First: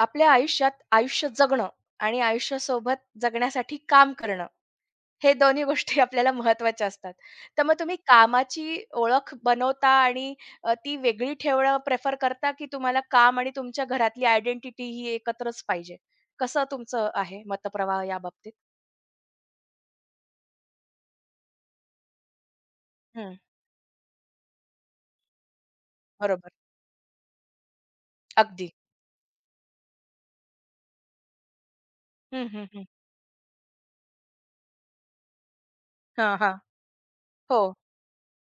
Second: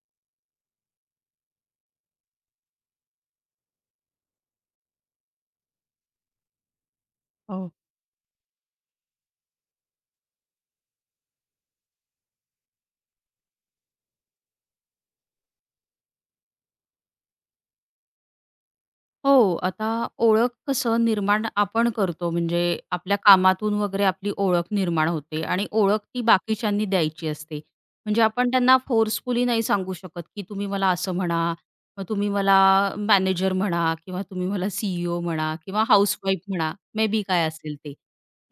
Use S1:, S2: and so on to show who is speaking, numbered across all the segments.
S1: आपल्या आयुष्यात आयुष्य जगणं आणि आयुष्यासोबत जगण्यासाठी काम करणं, हे दोन्ही गोष्टी आपल्याला महत्त्वाच्या असतात. तर
S2: हो.
S1: मग तुम्ही कामाची ओळख बनवता आणि ती वेगळी ठेवणं प्रेफर करता, की तुम्हाला काम आणि तुमच्या घरातली आयडेंटिटी ही एकत्रच पाहिजे? कसं तुमचं आहे मतप्रवाह याबाबतीत?
S2: हो, आता ओळख कसं निर्माण आपण करतो म्हणजे आपल्या
S1: हं,
S2: कामातून वगैरे आपली ओळख निर्माण होते आणि ओळख ती
S1: बरोबर.
S2: बाकीच्यांनी द्यायची असते. म्हणजे आपण
S1: अगदी.
S2: त्यांना फोर्सफुली नाही सांगू शकत, की तुम्ही मला असं म्हणा, मग तुम्ही
S1: हं,
S2: मला
S1: हं, हं.
S2: मॅनेजर म्हणा किंवा तुम्ही मला सी म्हणा किंवा
S1: हां,
S2: हाउसवाईफ
S1: हां.
S2: म्हणा, मे बी काय
S1: हो,
S2: असेल ते.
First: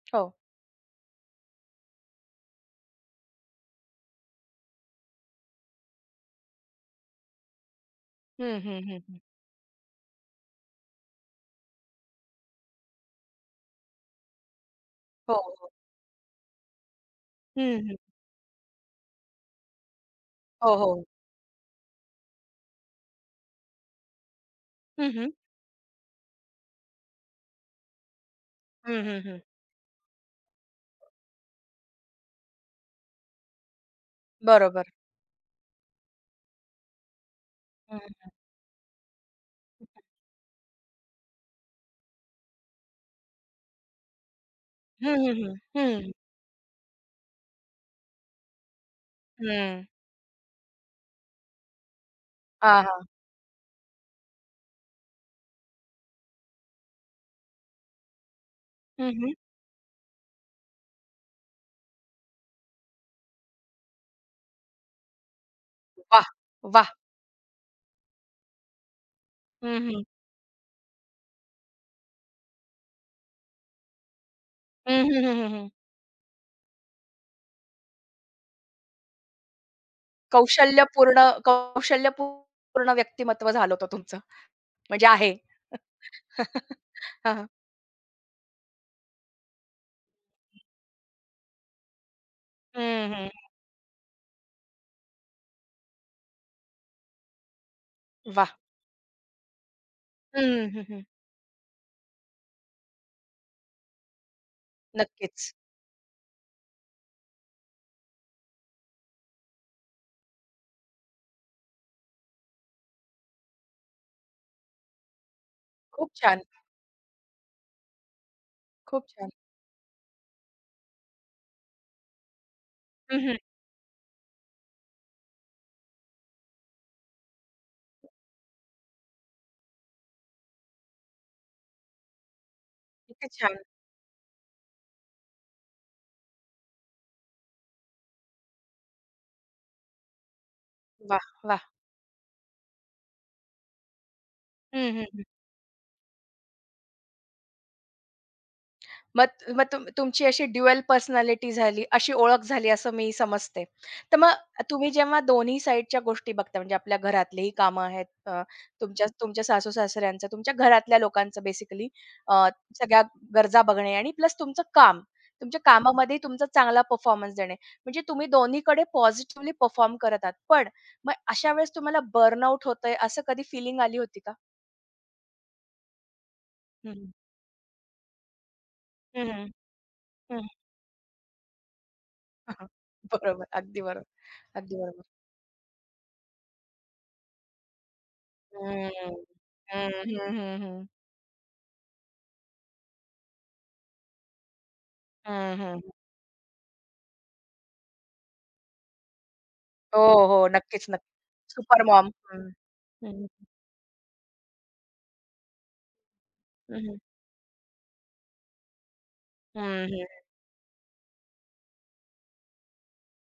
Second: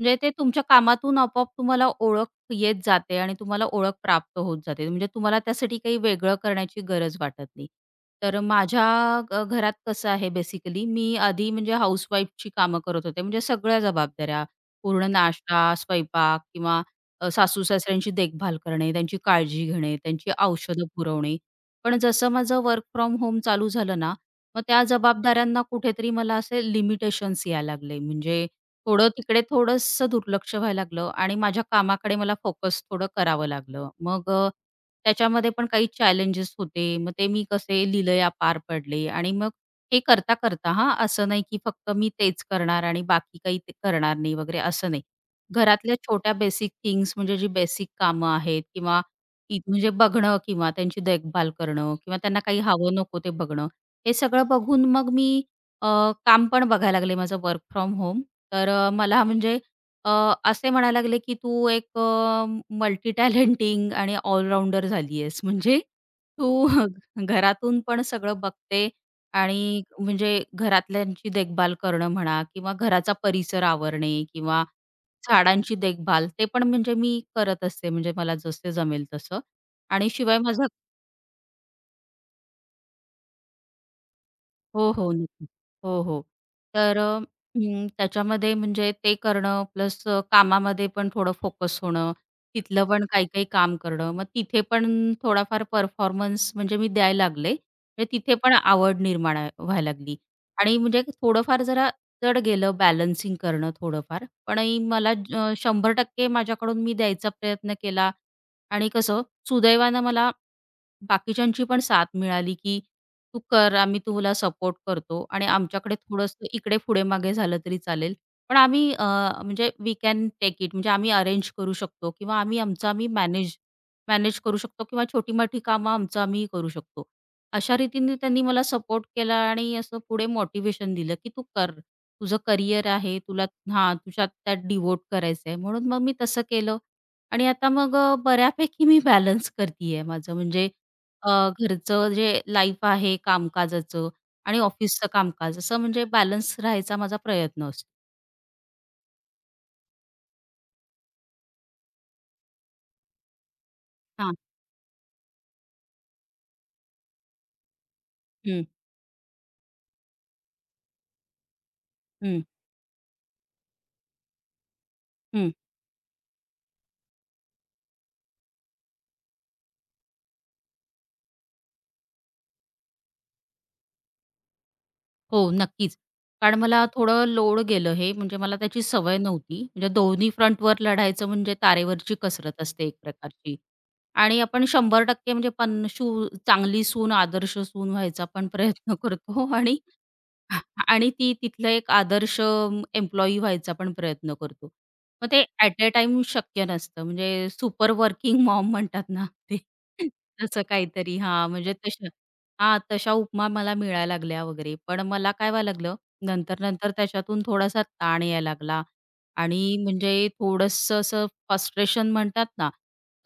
S2: म्हणजे
S1: हो.
S2: ते तुमच्या कामातून आपोआप तुम्हाला ओळख येत जाते आणि तुम्हाला ओळख प्राप्त होत जाते. म्हणजे तुम्हाला त्यासाठी काही वेगळं करण्याची गरज वाटत नाही. तर
S1: हं, हं,
S2: माझ्या
S1: हं, हं.
S2: घरात कसं आहे बेसिकली मी आधी म्हणजे हाउसवाईफची कामं करत होते. म्हणजे सगळ्या जबाबदाऱ्या, पूर्ण
S1: हो, हो.
S2: नाश्ता, स्वयंपाक किंवा
S1: हं, हं.
S2: सासू-सासऱ्यांची देखभाल करणे, त्यांची काळजी घेणे, त्यांची
S1: हो,
S2: औषधं
S1: हो.
S2: पुरवणे. पण जसं माझं वर्क फ्रॉम होम चालू झालं ना, मग त्या
S1: हं, हं.
S2: जबाबदाऱ्यांना कुठेतरी मला असे लिमिटेशन्स यायला लागले. म्हणजे
S1: हं,
S2: थोडं
S1: हं, हं.
S2: तिकडे थोडंसं दुर्लक्ष व्हायला लागलं आणि माझ्या कामाकडे मला फोकस थोडं करावं लागलं. मग
S1: बरोबर.
S2: त्याच्यामध्ये पण काही चॅलेंजेस होते. मग ते मी कसे
S1: हं.
S2: लीलया पार पडले आणि मग हे करता, करता हां, असं नाही की फक्त मी तेच करणार आणि बाकी काही ते करणार नाही वगैरे असं नाही.
S1: हं, हं,
S2: घरातल्या
S1: हं.
S2: छोट्या बेसिक थिंग्स म्हणजे जी बेसिक कामं आहेत किंवा ती
S1: हं.
S2: म्हणजे बघणं किंवा त्यांची देखभाल करणं किंवा त्यांना काही
S1: हां,
S2: हवं
S1: हां.
S2: नको ते बघणं. हे सगळं बघून मग मी अ, काम पण बघायला लागले माझं वर्क फ्रॉम होम तर
S1: हं,
S2: मला
S1: हं.
S2: म्हणजे अ, असे म्हणायला लागले, की "तू एक मल्टी टॅलेंटिंग आणि ऑलराउंडर झाली आहेस. म्हणजे
S1: वाह!
S2: तू
S1: वाह!
S2: घरातून पण सगळं बघते
S1: हं,
S2: आणि
S1: हं.
S2: म्हणजे घरातल्यांची देखभाल करणं म्हणा किंवा घराचा परिसर आवरणे किंवा
S1: हं, हं, हं, हं, हं.
S2: झाडांची देखभाल ते पण म्हणजे मी करत असते, म्हणजे मला जसे जमेल तसं. आणि शिवाय माझा
S1: कौशल्यपूर्ण कौशल्यपूर्ण व्यक्तिमत्व झालं होतं तुमचं.
S2: हो,
S1: म्हणजे
S2: हो.
S1: आहे.
S2: नक्की. हो, हो. तर
S1: हां, हां.
S2: त्याच्यामध्ये म्हणजे ते करणं प्लस कामामध्ये पण थोडं फोकस होणं, तिथलं पण
S1: हं, हं.
S2: काही-काही काम करणं. मग तिथे पण थोडाफार परफॉर्मन्स म्हणजे मी द्यायला लागले. म्हणजे तिथे
S1: वाह!
S2: पण आवड निर्माण आहे व्हायला लागली
S1: हं,
S2: आणि
S1: हं, हं.
S2: म्हणजे थोडंफार जरा जड गेलं बॅलन्सिंग करणं थोडंफार. पण ही मला
S1: नक्कीच.
S2: 100% माझ्याकडून मी द्यायचा प्रयत्न केला आणि कसं सुदैवानं मला बाकीच्यांची पण साथ मिळाली, की "तू कर, आम्ही तुला सपोर्ट करतो आणि आमच्याकडे
S1: खूप छान,
S2: थोडंसं इकडे पुढे-मागे झालं तरी चालेल, पण आम्ही
S1: खूप छान.
S2: म्हणजे वी कॅन टेक इट." म्हणजे आम्ही अरेंज करू शकतो किंवा आम्ही आमचं आम्ही
S1: हं, हं.
S2: मॅनेज मॅनेज करू शकतो किंवा छोटी-मोठी कामं आमचं आम्ही करू शकतो. अशा रीतीने त्यांनी मला सपोर्ट केला आणि असं पुढे मोटिवेशन दिलं, की "तू कर, तुझं करियर आहे,
S1: किती
S2: तुला
S1: छान.
S2: हां, तुझ्यात त्यात डिव्होट करायचं आहे." म्हणून मग मी तसं केलं आणि आता मग बऱ्यापैकी मी बॅलन्स करतीये माझं म्हणजे
S1: वाह! वाह!
S2: घरचं जे लाईफ आहे कामकाजाचं आणि
S1: हं,
S2: ऑफिसचं
S1: हं.
S2: कामकाज असं म्हणजे बॅलन्स राहायचा माझा प्रयत्न असतो.
S1: मग मग तुमची अशी ड्युअल पर्सनॅलिटी झाली, अशी ओळख झाली असं मी समजते. तर मग
S2: हां.
S1: तुम्ही जेव्हा दोन्ही साइडच्या गोष्टी बघता म्हणजे आपल्या घरातलीही कामं आहेत,
S2: हं,
S1: तुमच्या तुमच्या सासू-सासऱ्यांचं, तुमच्या घरातल्या लोकांचं बेसिकली
S2: हं,
S1: सगळ्या गरजा बघणे आणि प्लस तुमचं काम.
S2: हं.
S1: तुमच्या कामामध्ये तुमचा चांगला परफॉर्मन्स देणे. म्हणजे तुम्ही दोन्हीकडे पॉझिटिव्हली परफॉर्म करत आहात. पण मग अशा वेळेस तुम्हाला बर्नआउट होतंय असं कधी फीलिंग आली होती का?
S2: हो, नक्कीच. कारण मला
S1: हं, हं.
S2: थोडं लोड गेलं हे म्हणजे मला त्याची सवय
S1: हं, हं.
S2: नव्हती. म्हणजे दोन्ही फ्रंटवर लढायचं म्हणजे तारेवरची कसरत असते एक
S1: बरोबर.
S2: प्रकारची.
S1: अगदी बरोबर.
S2: आणि आपण
S1: अगदी बरोबर.
S2: 100% म्हणजे पन चांगली सून, आदर्श सून व्हायचा पण प्रयत्न
S1: हं,
S2: करतो आणि
S1: हं, हं, हं, हं.
S2: आणि ती तिथलं एक आदर्श एम्प्लॉयी व्हायचा पण प्रयत्न करतो. मग ते
S1: हं, हं.
S2: ॲट अ टाईम शक्य नसतं. म्हणजे सुपर वर्किंग मॉम म्हणतात ना ते
S1: हो, हो.
S2: तसं
S1: नक्कीच,
S2: काहीतरी हां,
S1: नक्कीच.
S2: म्हणजे
S1: सुपर
S2: तशा
S1: मॉम. हं.
S2: हां, तशा
S1: हं,
S2: उपमा मला मिळायला लागल्या वगैरे. पण मला काय व्हायला लागलं,
S1: हं,
S2: नंतर-नंतर
S1: हं.
S2: त्याच्यातून थोडासा ताण यायला लागला आणि
S1: हं, हं.
S2: म्हणजे थोडंसं असं फ्रस्ट्रेशन म्हणतात ना,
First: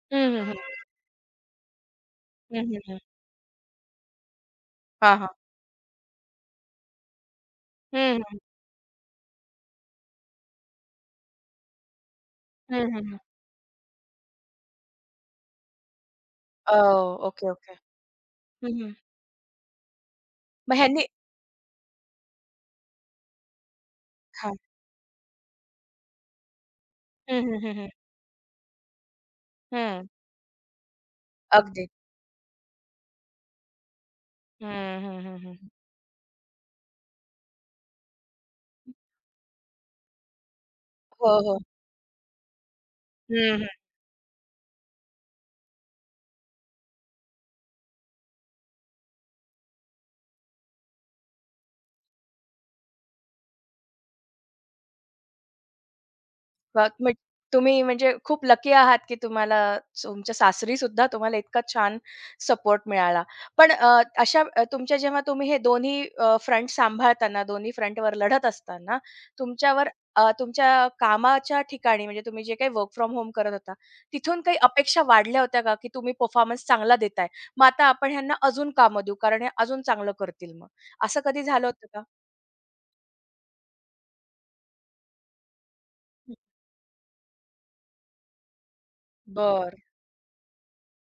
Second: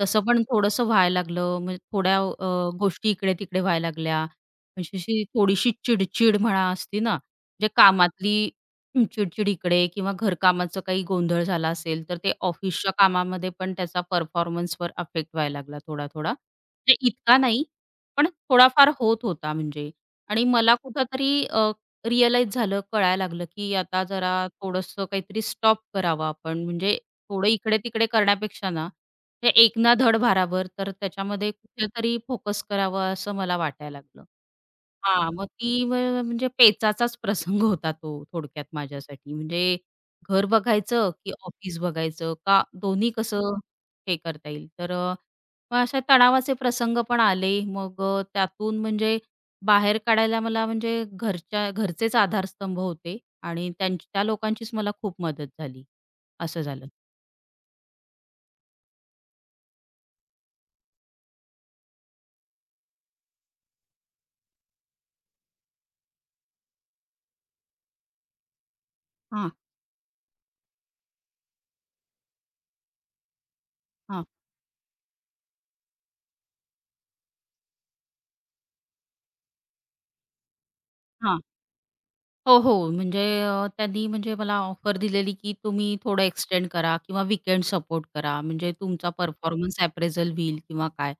S2: तसं
S1: हं,
S2: पण
S1: हं, हं.
S2: थोडंसं व्हायला लागलं. म्हणजे थोड्या
S1: हं, हं, हं.
S2: गोष्टी इकडे-तिकडे व्हायला लागल्या. म्हणजे
S1: हां,
S2: अशी
S1: हां.
S2: थोडीशी चिडचिड म्हणा असते ना, म्हणजे
S1: हं, हं.
S2: कामातली हं, चिडचिड इकडे किंवा घरकामाचं काही गोंधळ झाला असेल, तर ते ऑफिसच्या कामामध्ये पण त्याचा परफॉर्मन्सवर अफेक्ट व्हायला लागला थोडा-थोडा. म्हणजे इतका
S1: ओके,
S2: नाही,
S1: ओके.
S2: पण
S1: हं,
S2: थोडाफार
S1: हं.
S2: होत होता म्हणजे. आणि मला
S1: मग ह्यांनी
S2: कुठेतरी रिअलाईज झालं, कळायला लागलं, की आता जरा
S1: हां.
S2: थोडंसं काहीतरी स्टॉप करावं आपण. म्हणजे
S1: हं,
S2: थोडं
S1: हं, हं, हं.
S2: इकडे-तिकडे करण्यापेक्षा ना, ते एक ना
S1: हं.
S2: धड भाराभर, तर त्याच्यामध्ये
S1: अगदी.
S2: कुठेतरी फोकस करावं असं मला वाटायला लागलं.
S1: हं, हं,
S2: हां,
S1: हं,
S2: मग
S1: हं.
S2: ती वेळ म्हणजे पेचाचाच प्रसंग होता तो थोडक्यात माझ्यासाठी. म्हणजे घर बघायचं की
S1: हो, हो.
S2: ऑफिस बघायचं का दोन्ही कसं हे करता येईल. तर मग अशा तणावाचे प्रसंग पण आले. मग त्यातून म्हणजे बाहेर काढायला मला म्हणजे घरच्या घरचेच आधारस्तंभ होते आणि त्यांची त्या लोकांचीच मला खूप मदत झाली. असं झालं.
S1: मग मी तुम्ही म्हणजे खूप लकी आहात, की तुम्हाला तुमच्या सासरी सुद्धा तुम्हाला इतका छान सपोर्ट मिळाला. पण अशा तुमच्या जेव्हा तुम्ही हे दोन्ही फ्रंट सांभाळताना, दोन्ही फ्रंटवर लढत असताना
S2: हां,
S1: तुमच्यावर तुमच्या कामाच्या ठिकाणी म्हणजे तुम्ही जे काही वर्क फ्रॉम होम करत होता,
S2: हां,
S1: तिथून काही अपेक्षा वाढल्या होत्या का, की तुम्ही परफॉर्मन्स चांगला देताय, मग आता आपण ह्यांना अजून कामं देऊ, कारण हे अजून चांगलं करतील मग. असं कधी
S2: हां.
S1: झालं होतं का?
S2: हो, हो. म्हणजे त्यांनी म्हणजे मला ऑफर दिलेली, की तुम्ही थोडं एक्सटेंड करा किंवा वीकेंड सपोर्ट करा. म्हणजे तुमचा परफॉर्मन्स
S1: बरं,
S2: अप्रेझल होईल किंवा काय.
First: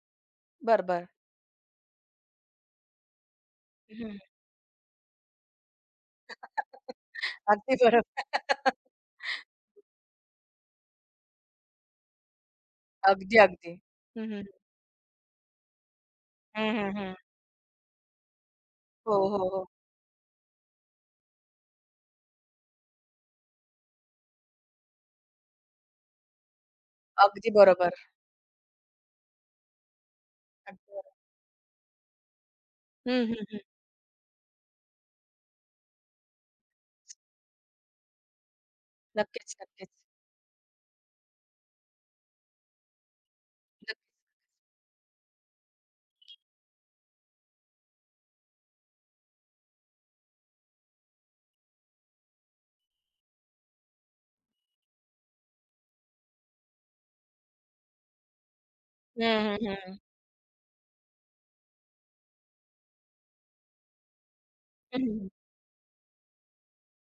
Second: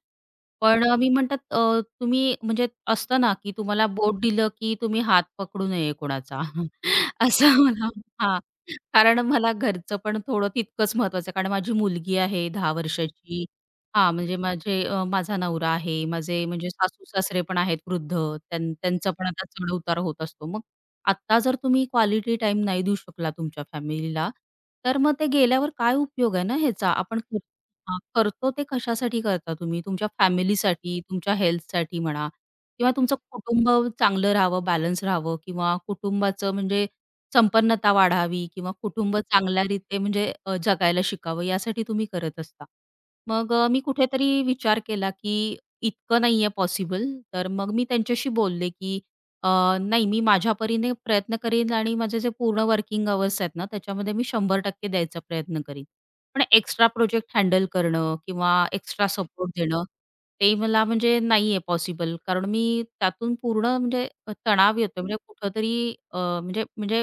S2: पण
S1: बरं, बरं.
S2: मी म्हणतात तुम्ही म्हणजे असतं ना, की तुम्हाला बोट दिलं, की तुम्ही हात पकडू नये कोणाचा.
S1: हं.
S2: असं
S1: अगदी
S2: मला
S1: बरोबर.
S2: हां. कारण मला घरचं पण थोडं तितकंच महत्वाचं आहे. कारण माझी मुलगी आहे 10
S1: अगदी,
S2: वर्षाची.
S1: अगदी.
S2: हां,
S1: हं,
S2: म्हणजे
S1: हं.
S2: माझे माझा नवरा आहे. माझे म्हणजे
S1: हं, हं,
S2: सासू-सासरे पण आहेत वृद्ध. त्यांचा
S1: हो,
S2: पण आता
S1: हो, हो.
S2: चढ-उतार होत असतो. मग आत्ता जर तुम्ही क्वालिटी टाइम नाही देऊ शकला तुमच्या फॅमिलीला, तर मग ते गेल्यावर काय उपयोग आहे ना ह्याचा? आपण कर
S1: अगदी बरोबर.
S2: हां, करतो ते कशासाठी करता तुम्ही? तुमच्या
S1: अगदी
S2: फॅमिलीसाठी,
S1: बरोबर.
S2: तुमच्या हेल्थसाठी म्हणा किंवा तुमचं
S1: हं, हं, हं.
S2: कुटुंब चांगलं राहावं, बॅलन्स राहावं किंवा कुटुंबाचं म्हणजे संपन्नता वाढावी किंवा कुटुंब
S1: नक्कीच,
S2: चांगल्या
S1: नक्कीच.
S2: रीते म्हणजे जगायला शिकावं यासाठी तुम्ही करत असता. मग मी
S1: नक्की.
S2: कुठेतरी विचार केला, की इतकं नाहीये पॉसिबल. तर मग मी त्यांच्याशी बोलले, की अ, नाही, मी माझ्या परीने प्रयत्न करीन आणि माझे जे पूर्ण वर्किंग अवर्स आहेत ना, त्याच्यामध्ये मी 100% द्यायचा प्रयत्न करीन. पण एक्स्ट्रा प्रोजेक्ट हँडल करणं किंवा एक्स्ट्रा सपोर्ट
S1: हं, हं,
S2: देणं,
S1: हं.
S2: ते मला म्हणजे नाही आहे पॉसिबल. कारण मी त्यातून पूर्ण म्हणजे तणाव
S1: हं,
S2: येतो
S1: हं,
S2: म्हणजे
S1: हं.
S2: कुठेतरी म्हणजे म्हणजे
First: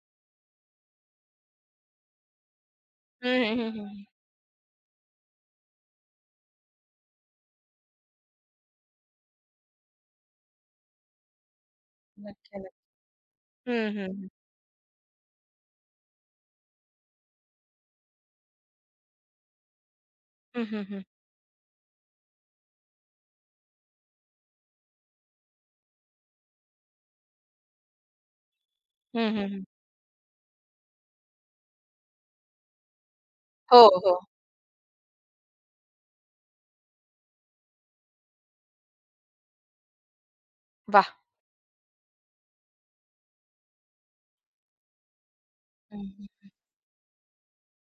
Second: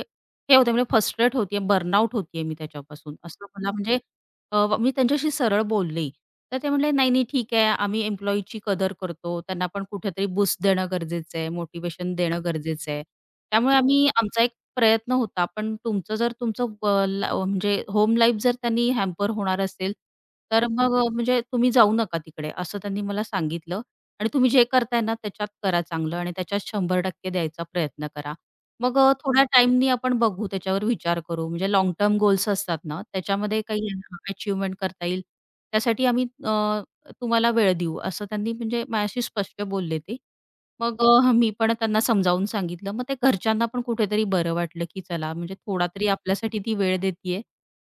S2: हे होतं म्हणजे फ्रस्ट्रेट होते बर्नआउट होते मी त्याच्यापासून. असं
S1: हं,
S2: मला म्हणजे
S1: हं,
S2: अ, व मी त्यांच्याशी सरळ बोलले. तर ते म्हणाले, "नाही, नाही, ठीक आहे. आम्ही एम्प्लॉयीची कदर करतो. त्यांना पण कुठेतरी बूस्ट देणं गरजेचं आहे, मोटिवेशन देणं
S1: नक्की,
S2: गरजेचं
S1: नक्की.
S2: आहे. त्यामुळे हो.
S1: हं,
S2: आम्ही
S1: हं, हं.
S2: आमचा एक प्रयत्न होता. पण तुमचं जर तुमचं व ला म्हणजे होम लाईफ जर त्यांनी हॅम्पर होणार असेल,
S1: हं,
S2: तर
S1: हं,
S2: मग
S1: हं.
S2: म्हणजे तुम्ही जाऊ नका तिकडे." असं त्यांनी मला सांगितलं. "आणि तुम्ही जे करताय ना, त्याच्यात करा चांगलं आणि त्याच्यात 100% द्यायचा प्रयत्न करा." मग
S1: हं,
S2: थोड्या
S1: हं,
S2: टाईमनी आपण बघू, त्याच्यावर विचार करू. म्हणजे लॉंग टर्म गोल्स असतात ना, त्याच्यामध्ये
S1: हो,
S2: काही यांना
S1: हो.
S2: करता येईल, त्यासाठी आम्ही तुम्हाला वेळ देऊ, असं त्यांनी म्हणजे माझ्याशी स्पष्ट बोलले ते. मग
S1: वाह!
S2: मी पण त्यांना समजावून सांगितलं. मग ते घरच्यांना पण कुठेतरी बरं वाटलं, की चला म्हणजे थोडा
S1: हं,
S2: तरी
S1: हं.
S2: आपल्यासाठी ती वेळ देतीये.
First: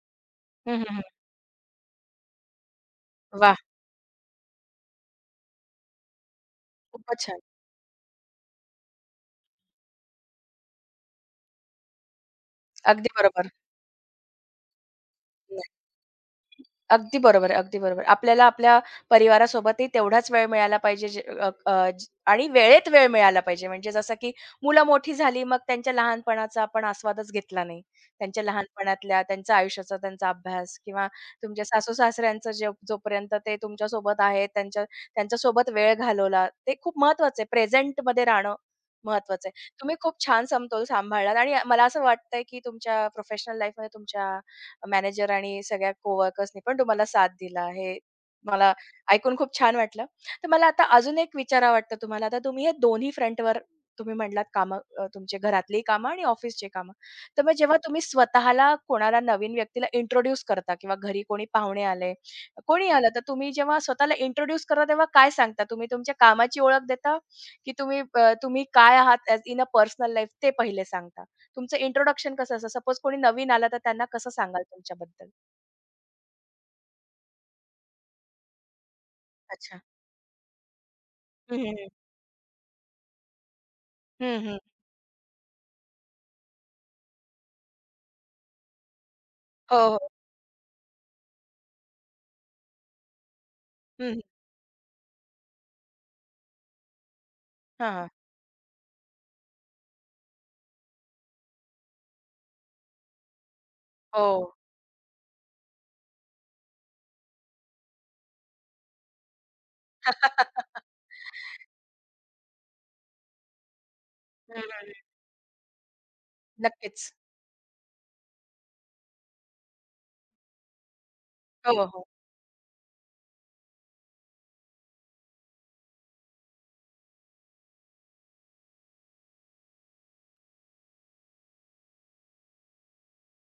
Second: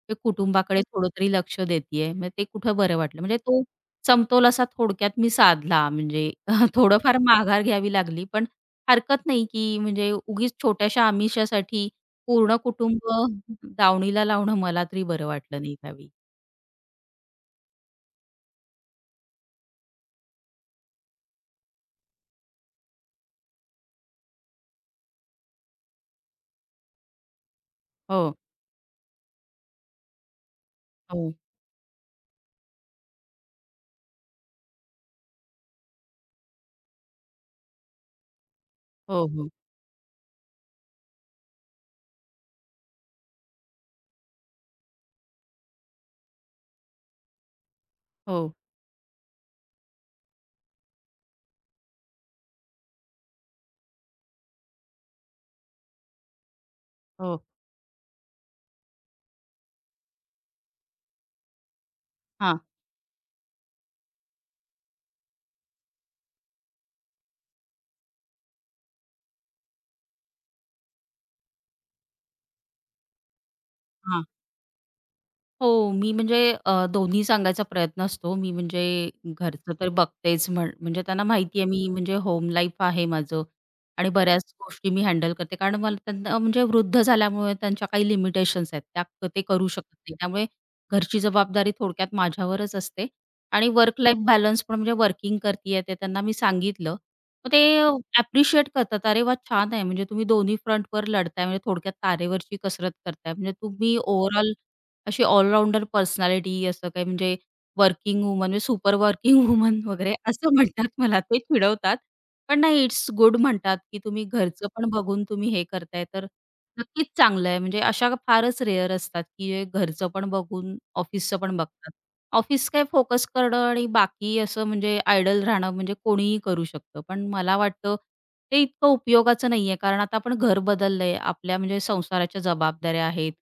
S2: ते कुटुंबाकडे
S1: हं, हं,
S2: थोडं तरी लक्ष देतीये. मग ते कुठं बरं वाटलं. म्हणजे
S1: वाह!
S2: तो समतोल असा थोडक्यात मी साधला. म्हणजे थोडंफार
S1: खूपच छान.
S2: माघार घ्यावी लागली, पण हरकत नाही, की म्हणजे उगीच छोट्याशा आमिषासाठी पूर्ण कुटुंब
S1: अगदी बरोबर.
S2: दावणीला लावणं मला तरी बरं वाटलं नाही त्यावेळी.
S1: अगदी बरोबर आहे, अगदी बरोबर. आपल्याला आपल्या परिवारासोबतही तेवढाच वेळ मिळाला पाहिजे जे अ, अ, ज आणि वेळेत वेळ मिळाला पाहिजे. म्हणजे जसं की मुलं मोठी झाली, मग त्यांच्या लहानपणाचा आपण आस्वादच घेतला नाही.
S2: हो,
S1: त्यांच्या लहानपणातल्या, त्यांच्या आयुष्याचा, त्यांचा अभ्यास किंवा
S2: हो,
S1: तुमच्या सासू-सासऱ्यांचं जे जोपर्यंत ते तुमच्यासोबत आहेत, त्यांच्यासोबत वेळ घालवला, ते खूप महत्वाचं आहे. प्रेझेंटमध्ये राहणं
S2: हो,
S1: महत्वाचं
S2: हो,
S1: आहे. तुम्ही खूप छान समतोल सांभाळलात आणि मला असं वाटतंय की तुमच्या प्रोफेशनल लाईफमध्ये तुमच्या मॅनेजर आणि सगळ्या कोवर्कर्सनी पण तुम्हाला साथ दिला. हे
S2: हो,
S1: मला ऐकून खूप छान वाटलं. तर मला आता अजून एक विचारावं वाटतं तुम्हाला. आता तुम्ही हे दोन्ही फ्रंटवर तुम्ही म्हटलात कामं तुमचे घरातलीही कामं आणि ऑफिसची कामं. तर
S2: हो.
S1: मग जेव्हा तुम्ही स्वतःला कोणाला नवीन व्यक्तीला इंट्रोड्यूस करता किंवा घरी कोणी पाहुणे आले,
S2: हां,
S1: कोणी आलं, तर तुम्ही जेव्हा स्वतःला इंट्रोड्यूस करता तेव्हा काय सांगता? तुम्ही तुमच्या कामाची ओळख देता की तुम्ही तुम्ही काय आहात इन अ पर्सनल लाईफ ते पहिले सांगता? तुमचं इंट्रोडक्शन कसं असतं? सपोज कोणी नवीन आलं तर त्यांना
S2: हां.
S1: कसं सांगाल तुमच्याबद्दल?
S2: हो, मी म्हणजे दोन्ही सांगायचा प्रयत्न असतो. मी म्हणजे घरचं
S1: अच्छा.
S2: तर बघतेच म्हण म्हणजे त्यांना
S1: हं,
S2: माहिती
S1: हं,
S2: आहे मी
S1: हं.
S2: म्हणजे होम लाईफ आहे माझं आणि बऱ्याच
S1: हं,
S2: गोष्टी मी हँडल करते. कारण मला त्यांना म्हणजे वृद्ध झाल्यामुळे त्यांच्या काही लिमिटेशन्स आहेत. त्या ते करू
S1: हो,
S2: शकत
S1: हो.
S2: नाही. त्यामुळे घरची जबाबदारी थोडक्यात माझ्यावरच असते आणि वर्क
S1: हं,
S2: लाईफ
S1: हं.
S2: बॅलन्स पण म्हणजे वर्किंग करतीये ते त्यांना मी सांगितलं. मग ते
S1: हां, हां.
S2: ॲप्रिशिएट करतात. "अरे वाह! छान आहे म्हणजे तुम्ही दोन्ही फ्रंटवर लढताय म्हणजे थोडक्यात तारेवरची कसरत करताय. म्हणजे तुम्ही
S1: हो.
S2: ओव्हरऑल अशी ऑलराउंडर पर्सनॅलिटी असं काही म्हणजे वर्किंग वुमन म्हणजे सुपर वर्किंग वुमन वगैरे असं म्हणतात मला ते चिडवतात. पण नाही इट्स गुड म्हणतात, की तुम्ही
S1: हं,
S2: घरचं पण
S1: हं,
S2: बघून तुम्ही हे करताय तर नक्कीच
S1: नक्कीच.
S2: चांगलं आहे. म्हणजे अशा फारच रेअर असतात, की जे घरचं पण बघून ऑफिसचं पण
S1: हो,
S2: बघतात.
S1: हो.
S2: ऑफिस काय फोकस करणं आणि बाकी असं म्हणजे आयडल राहणं म्हणजे कोणीही करू शकतं. पण मला वाटतं ते इतकं उपयोगाचं नाहीये कारण आता आपण घर बदललंय. आपल्या म्हणजे संसाराच्या जबाबदाऱ्या आहेत.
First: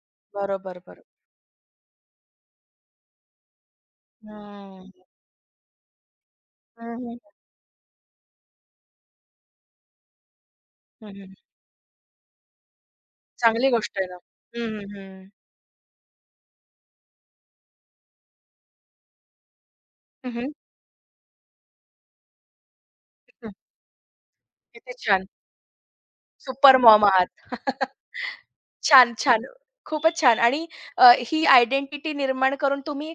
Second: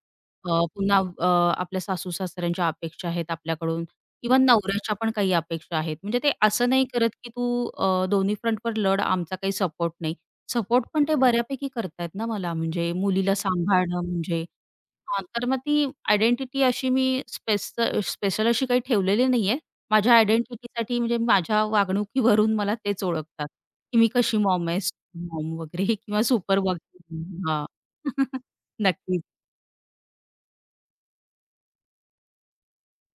S2: अ,
S1: बरोबर,
S2: पुन्हा
S1: बरोबर.
S2: अ, आपल्या सासू-सासऱ्यांच्या अपेक्षा आहेत आपल्याकडून किंवा
S1: हं.
S2: नवऱ्याच्या पण काही अपेक्षा आहेत. म्हणजे ते असं नाही
S1: हं,
S2: करत,
S1: हं.
S2: की तू दोन्ही फ्रंटवर लढ, आमचा काही सपोर्ट नाही. सपोर्ट पण
S1: हं,
S2: ते
S1: हं.
S2: बऱ्यापैकी करतायत ना मला म्हणजे मुलीला
S1: चांगली गोष्ट
S2: सांभाळणं
S1: आहे ना.
S2: म्हणजे
S1: हं, हं,
S2: हां,
S1: हं.
S2: तर मग ती आयडेंटिटी अशी मी स्पेशल अशी काही ठेवलेली नाहीये. माझ्या
S1: हं, हं.
S2: आयडेंटिटीसाठी म्हणजे माझ्या वागणुकीवरून मला तेच ओळखतात, की मी कशी मॉम आहे,
S1: किती छान.
S2: मॉम वगैरे किंवा सुपर
S1: सुपर मॉम आहात.
S2: हां.
S1: छान,
S2: नक्कीच.
S1: छान. खूपच छान आणि ही आयडेंटिटी निर्माण करून तुम्ही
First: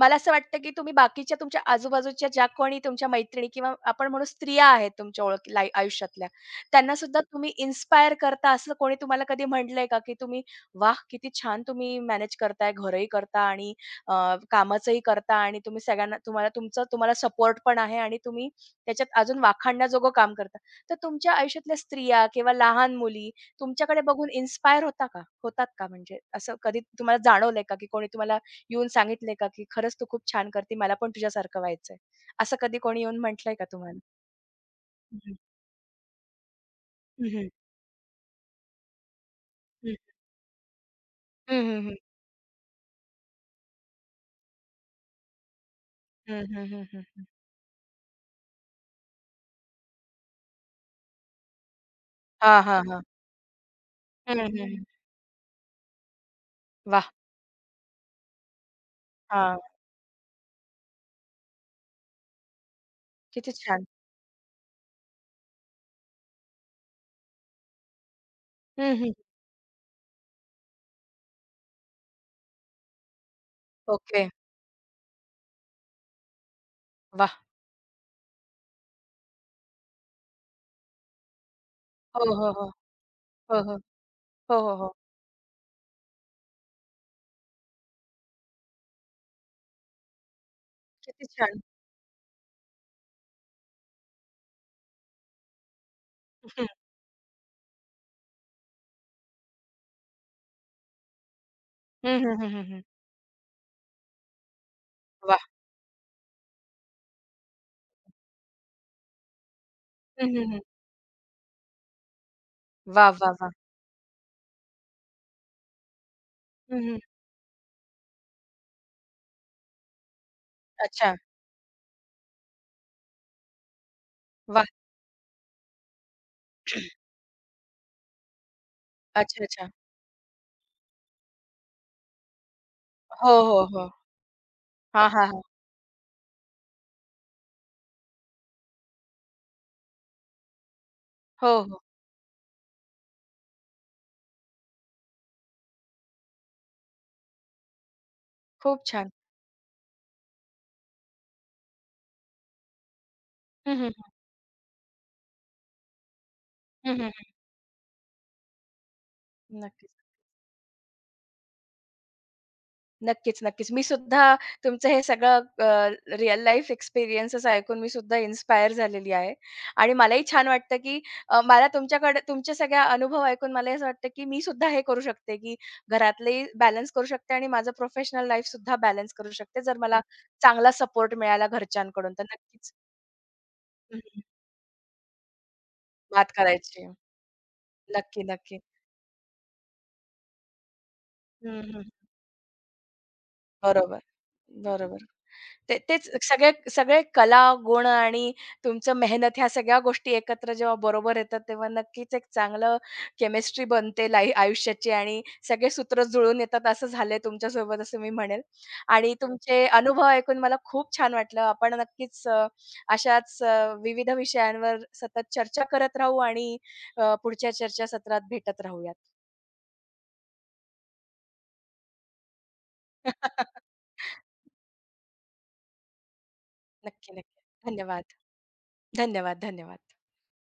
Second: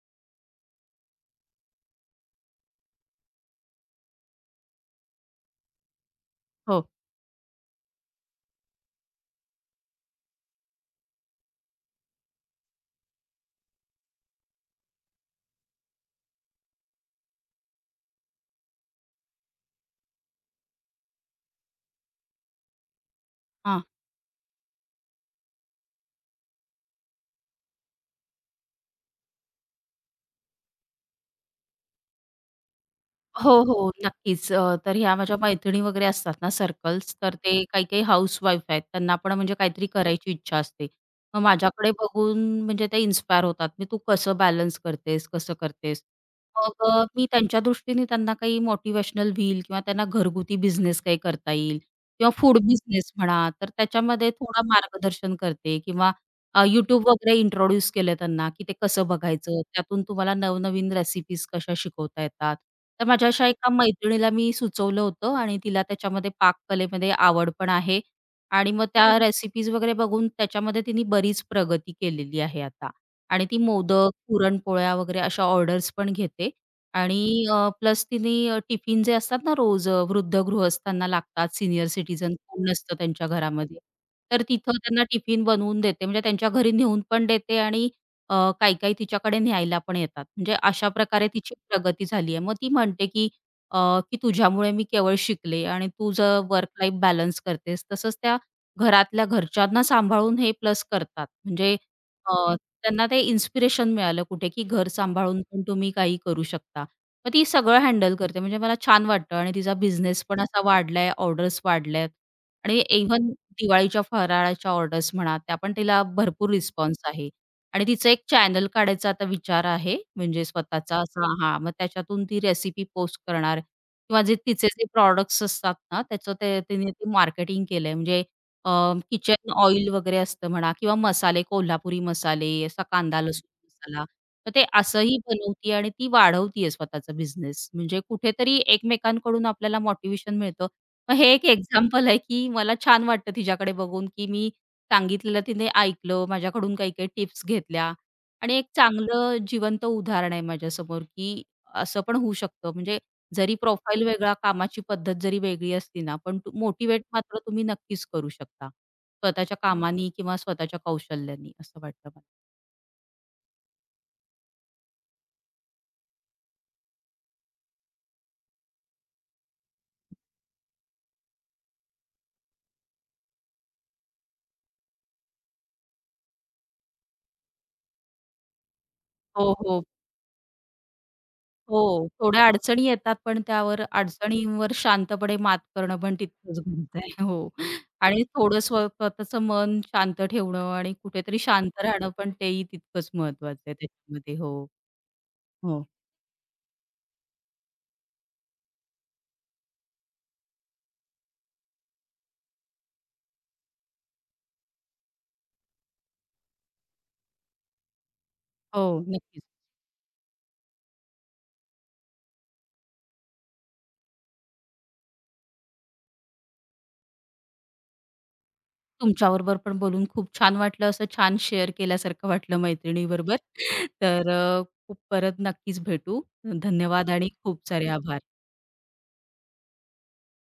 S1: मला असं वाटतं, की तुम्ही बाकीच्या तुमच्या आजूबाजूच्या ज्या कोणी तुमच्या मैत्रिणी किंवा आपण म्हणू स्त्रिया आहेत तुमच्या ओळखीला आयुष्यातल्या,
S2: हो.
S1: त्यांना सुद्धा तुम्ही इन्स्पायर करता असं कोणी तुम्हाला कधी म्हटलंय का, की तुम्ही "वाह! किती छान तुम्ही मॅनेज करताय, घरही करता आणि अ, कामाचंही करता आणि तुम्ही सगळ्यांना तुम्हाला सपोर्ट पण आहे आणि तुम्ही त्याच्यात अजून वाखाणण्याजोगं काम करता." तर तुमच्या आयुष्यातल्या स्त्रिया किंवा लहान मुली
S2: हां.
S1: तुमच्याकडे बघून इन्स्पायर होता का होतात का म्हणजे असं कधी तुम्हाला जाणवलंय का, की कोणी तुम्हाला येऊन सांगितले का, की "खरंच तू खूप छान करते. मला पण तुझ्यासारखं व्हायचंय." असं कधी कोणी येऊन
S2: हो,
S1: म्हटलंय का
S2: हो.
S1: तुम्हाला?
S2: नक्कीच. तर ह्या
S1: हं, हं.
S2: माझ्या मैत्रिणी वगैरे असतात ना सर्कल्स,
S1: हं,
S2: तर
S1: हं.
S2: ते काही-काही हाउसवाईफ आहेत. त्यांना पण म्हणजे काहीतरी करायची इच्छा असते. मग
S1: हं, हं,
S2: माझ्याकडे
S1: हं.
S2: बघून म्हणजे ते इन्स्पायर होतात. "मी तू कसं बॅलन्स करतेस? कसं करतेस?"
S1: हं, हं, हं,
S2: मग
S1: हं, हं.
S2: मी त्यांच्या दृष्टीने त्यांना काही मोटिव्हेशनल व्हील किंवा त्यांना घरगुती बिझनेस काही करता येईल किंवा
S1: हां,
S2: फूड
S1: हां, हां.
S2: बिझनेस म्हणा, तर त्याच्यामध्ये
S1: हं,
S2: थोडा मार्गदर्शन करते किंवा YouTube
S1: वाह!
S2: वगैरे इंट्रोड्यूस केलं त्यांना, की ते कसं
S1: हां,
S2: बघायचं, त्यातून तुम्हाला नवनवीन रेसिपीज कशा शिकवता येतात. तर माझ्या अशा
S1: किती
S2: एका
S1: छान.
S2: मैत्रिणीला मी सुचवलं होतं आणि तिला त्याच्यामध्ये पाककलेमध्ये आवड पण आहे आणि मग
S1: हं, हं.
S2: त्या रेसिपीज वगैरे बघून त्याच्यामध्ये तिने बरीच प्रगती केलेली आहे आता आणि ती मोदक,
S1: ओके.
S2: पुरणपोळ्या वगैरे अशा ऑर्डर्स पण घेते
S1: वाह!
S2: आणि प्लस तिने टिफिन जे असतात ना रोज वृद्ध गृहस्थांना लागतात, सिनियर
S1: हो,
S2: सिटीजन
S1: हो, हो.
S2: कोण नसतं त्यांच्या
S1: हो,
S2: घरामध्ये.
S1: हो.
S2: तर
S1: हो, हो,
S2: तिथं
S1: हो.
S2: त्यांना टिफिन बनवून देते. म्हणजे त्यांच्या घरी नेऊन पण देते आणि अ, काही-काही तिच्याकडे न्यायला पण येतात. म्हणजे अशा
S1: किती
S2: प्रकारे तिची
S1: छान.
S2: प्रगती झाली आहे. मग ती म्हणते, अ, की तुझ्यामुळे मी केवळ शिकले आणि तू जर
S1: हं.
S2: वर्क लाईफ बॅलन्स करतेस. तसंच त्या घरातल्या घरच्यांना सांभाळून हे प्लस करतात. म्हणजे
S1: हं,
S2: अ,
S1: हं, हं, हं,
S2: त्यांना ते इन्स्पिरेशन मिळालं कुठे, की घर
S1: वाह!
S2: सांभाळून पण तुम्ही काही करू शकता. मग ती सगळं हँडल करते म्हणजे मला छान वाटतं आणि तिचा बिझनेस
S1: हं,
S2: पण
S1: हं, हं.
S2: असा वाढलाय, ऑर्डर्स वाढल्यात आणि
S1: वाह,
S2: इव्हन
S1: वाह, वाह!
S2: दिवाळीच्या फराळाच्या ऑर्डर्स म्हणा, त्या पण तिला भरपूर
S1: हं, हं.
S2: रिस्पॉन्स आहे. आणि तिचं एक चॅनल काढायचा आता विचार आहे म्हणजे स्वतःचा
S1: अच्छा.
S2: असा हां, मग त्याच्यातून ती रेसिपी पोस्ट करणार किंवा जे
S1: वाह!
S2: तिचे जे प्रॉडक्ट्स असतात ना, त्याचं ते तिने ते मार्केटिंग केलंय म्हणजे अ,
S1: अच्छा,
S2: किचन
S1: अच्छा.
S2: ऑइल वगैरे असतं म्हणा किंवा मसाले, कोल्हापुरी मसाले, असा कांदा, हं.
S1: हो,
S2: लसूण
S1: हो, हो.
S2: मसाला. तर ते
S1: हां,
S2: असंही
S1: हां, हां.
S2: बनवतीये आणि ती वाढवतीये स्वतःचा बिझनेस. म्हणजे कुठेतरी एकमेकांकडून आपल्याला मोटिव्हेशन मिळतं. मग हे एक
S1: हो, हो.
S2: एक्झाम्पल आहे, की मला छान वाटतं तिच्याकडे बघून, की मी सांगितलेलं तिने ऐकलं, माझ्याकडून काही-काही टिप्स घेतल्या आणि एक
S1: खूप छान.
S2: चांगलं जिवंत उदाहरण आहे माझ्यासमोर, की असं पण होऊ शकतं. म्हणजे जरी
S1: हं, हं,
S2: प्रोफाईल
S1: हं.
S2: वेगळा, कामाची पद्धत जरी वेगळी असली ना, पण मोटिवेट
S1: हं, हं, हं.
S2: मात्र तुम्ही नक्कीच करू शकता. स्वतःच्या कामानी किंवा स्वतःच्या कौशल्यानी असं वाटतं मला.
S1: नक्कीच, नक्कीच. मी सुद्धा तुमचं हे सगळं रिअल लाईफ एक्सपिरियन्सेस ऐकून मी सुद्धा इन्स्पायर झालेली आहे आणि मलाही छान वाटतं, की मला तुमच्याकडे तुमच्या सगळ्या अनुभव ऐकून मला असं वाटतं, की मी सुद्धा हे करू शकते, की घरातलेही बॅलन्स करू शकते आणि माझं प्रोफेशनल लाईफ सुद्धा बॅलन्स करू
S2: हो,
S1: शकते, जर
S2: हो.
S1: मला चांगला सपोर्ट मिळाला
S2: हो,
S1: घरच्यांकडून तर
S2: थोड्या
S1: नक्कीच
S2: अडचणी येतात, पण त्यावर
S1: हं,
S2: अडचणींवर शांतपणे मात करणं पण
S1: बात
S2: तितकंच
S1: करायची.
S2: गरजेचं आहे. हो
S1: नक्की,
S2: आणि थोडं
S1: नक्की.
S2: स्वतःचं मन शांत ठेवणं आणि कुठेतरी
S1: हं,
S2: शांत
S1: हं.
S2: राहणं पण तेही तितकंच महत्वाचं आहे
S1: बरोबर,
S2: त्याच्यामध्ये. हो,
S1: बरोबर. ते
S2: हो.
S1: तेच सगळे सगळे कला, गुण आणि तुमचं मेहनत ह्या सगळ्या गोष्टी एकत्र जेव्हा बरोबर येतात, तेव्हा नक्कीच एक चांगलं केमिस्ट्री बनते लाई आयुष्याची आणि सगळे सूत्र जुळून येतात, असं झालंय तुमच्यासोबत असं मी म्हणेल.
S2: हो,
S1: आणि
S2: नक्कीच.
S1: तुमचे अनुभव ऐकून मला खूप छान वाटलं. आपण नक्कीच अशाच विविध विषयांवर सतत चर्चा करत राहू आणि पुढच्या चर्चासत्रात भेटत राहूयात.
S2: तुमच्याबरोबर पण बोलून खूप छान वाटलं. असं छान शेअर केल्यासारखं वाटलं मैत्रिणीबरोबर. तर खूप परत नक्कीच भेटू. धन्यवाद
S1: नक्की,
S2: आणि
S1: नक्की.
S2: खूप सारे
S1: धन्यवाद.
S2: आभार.
S1: धन्यवाद, धन्यवाद.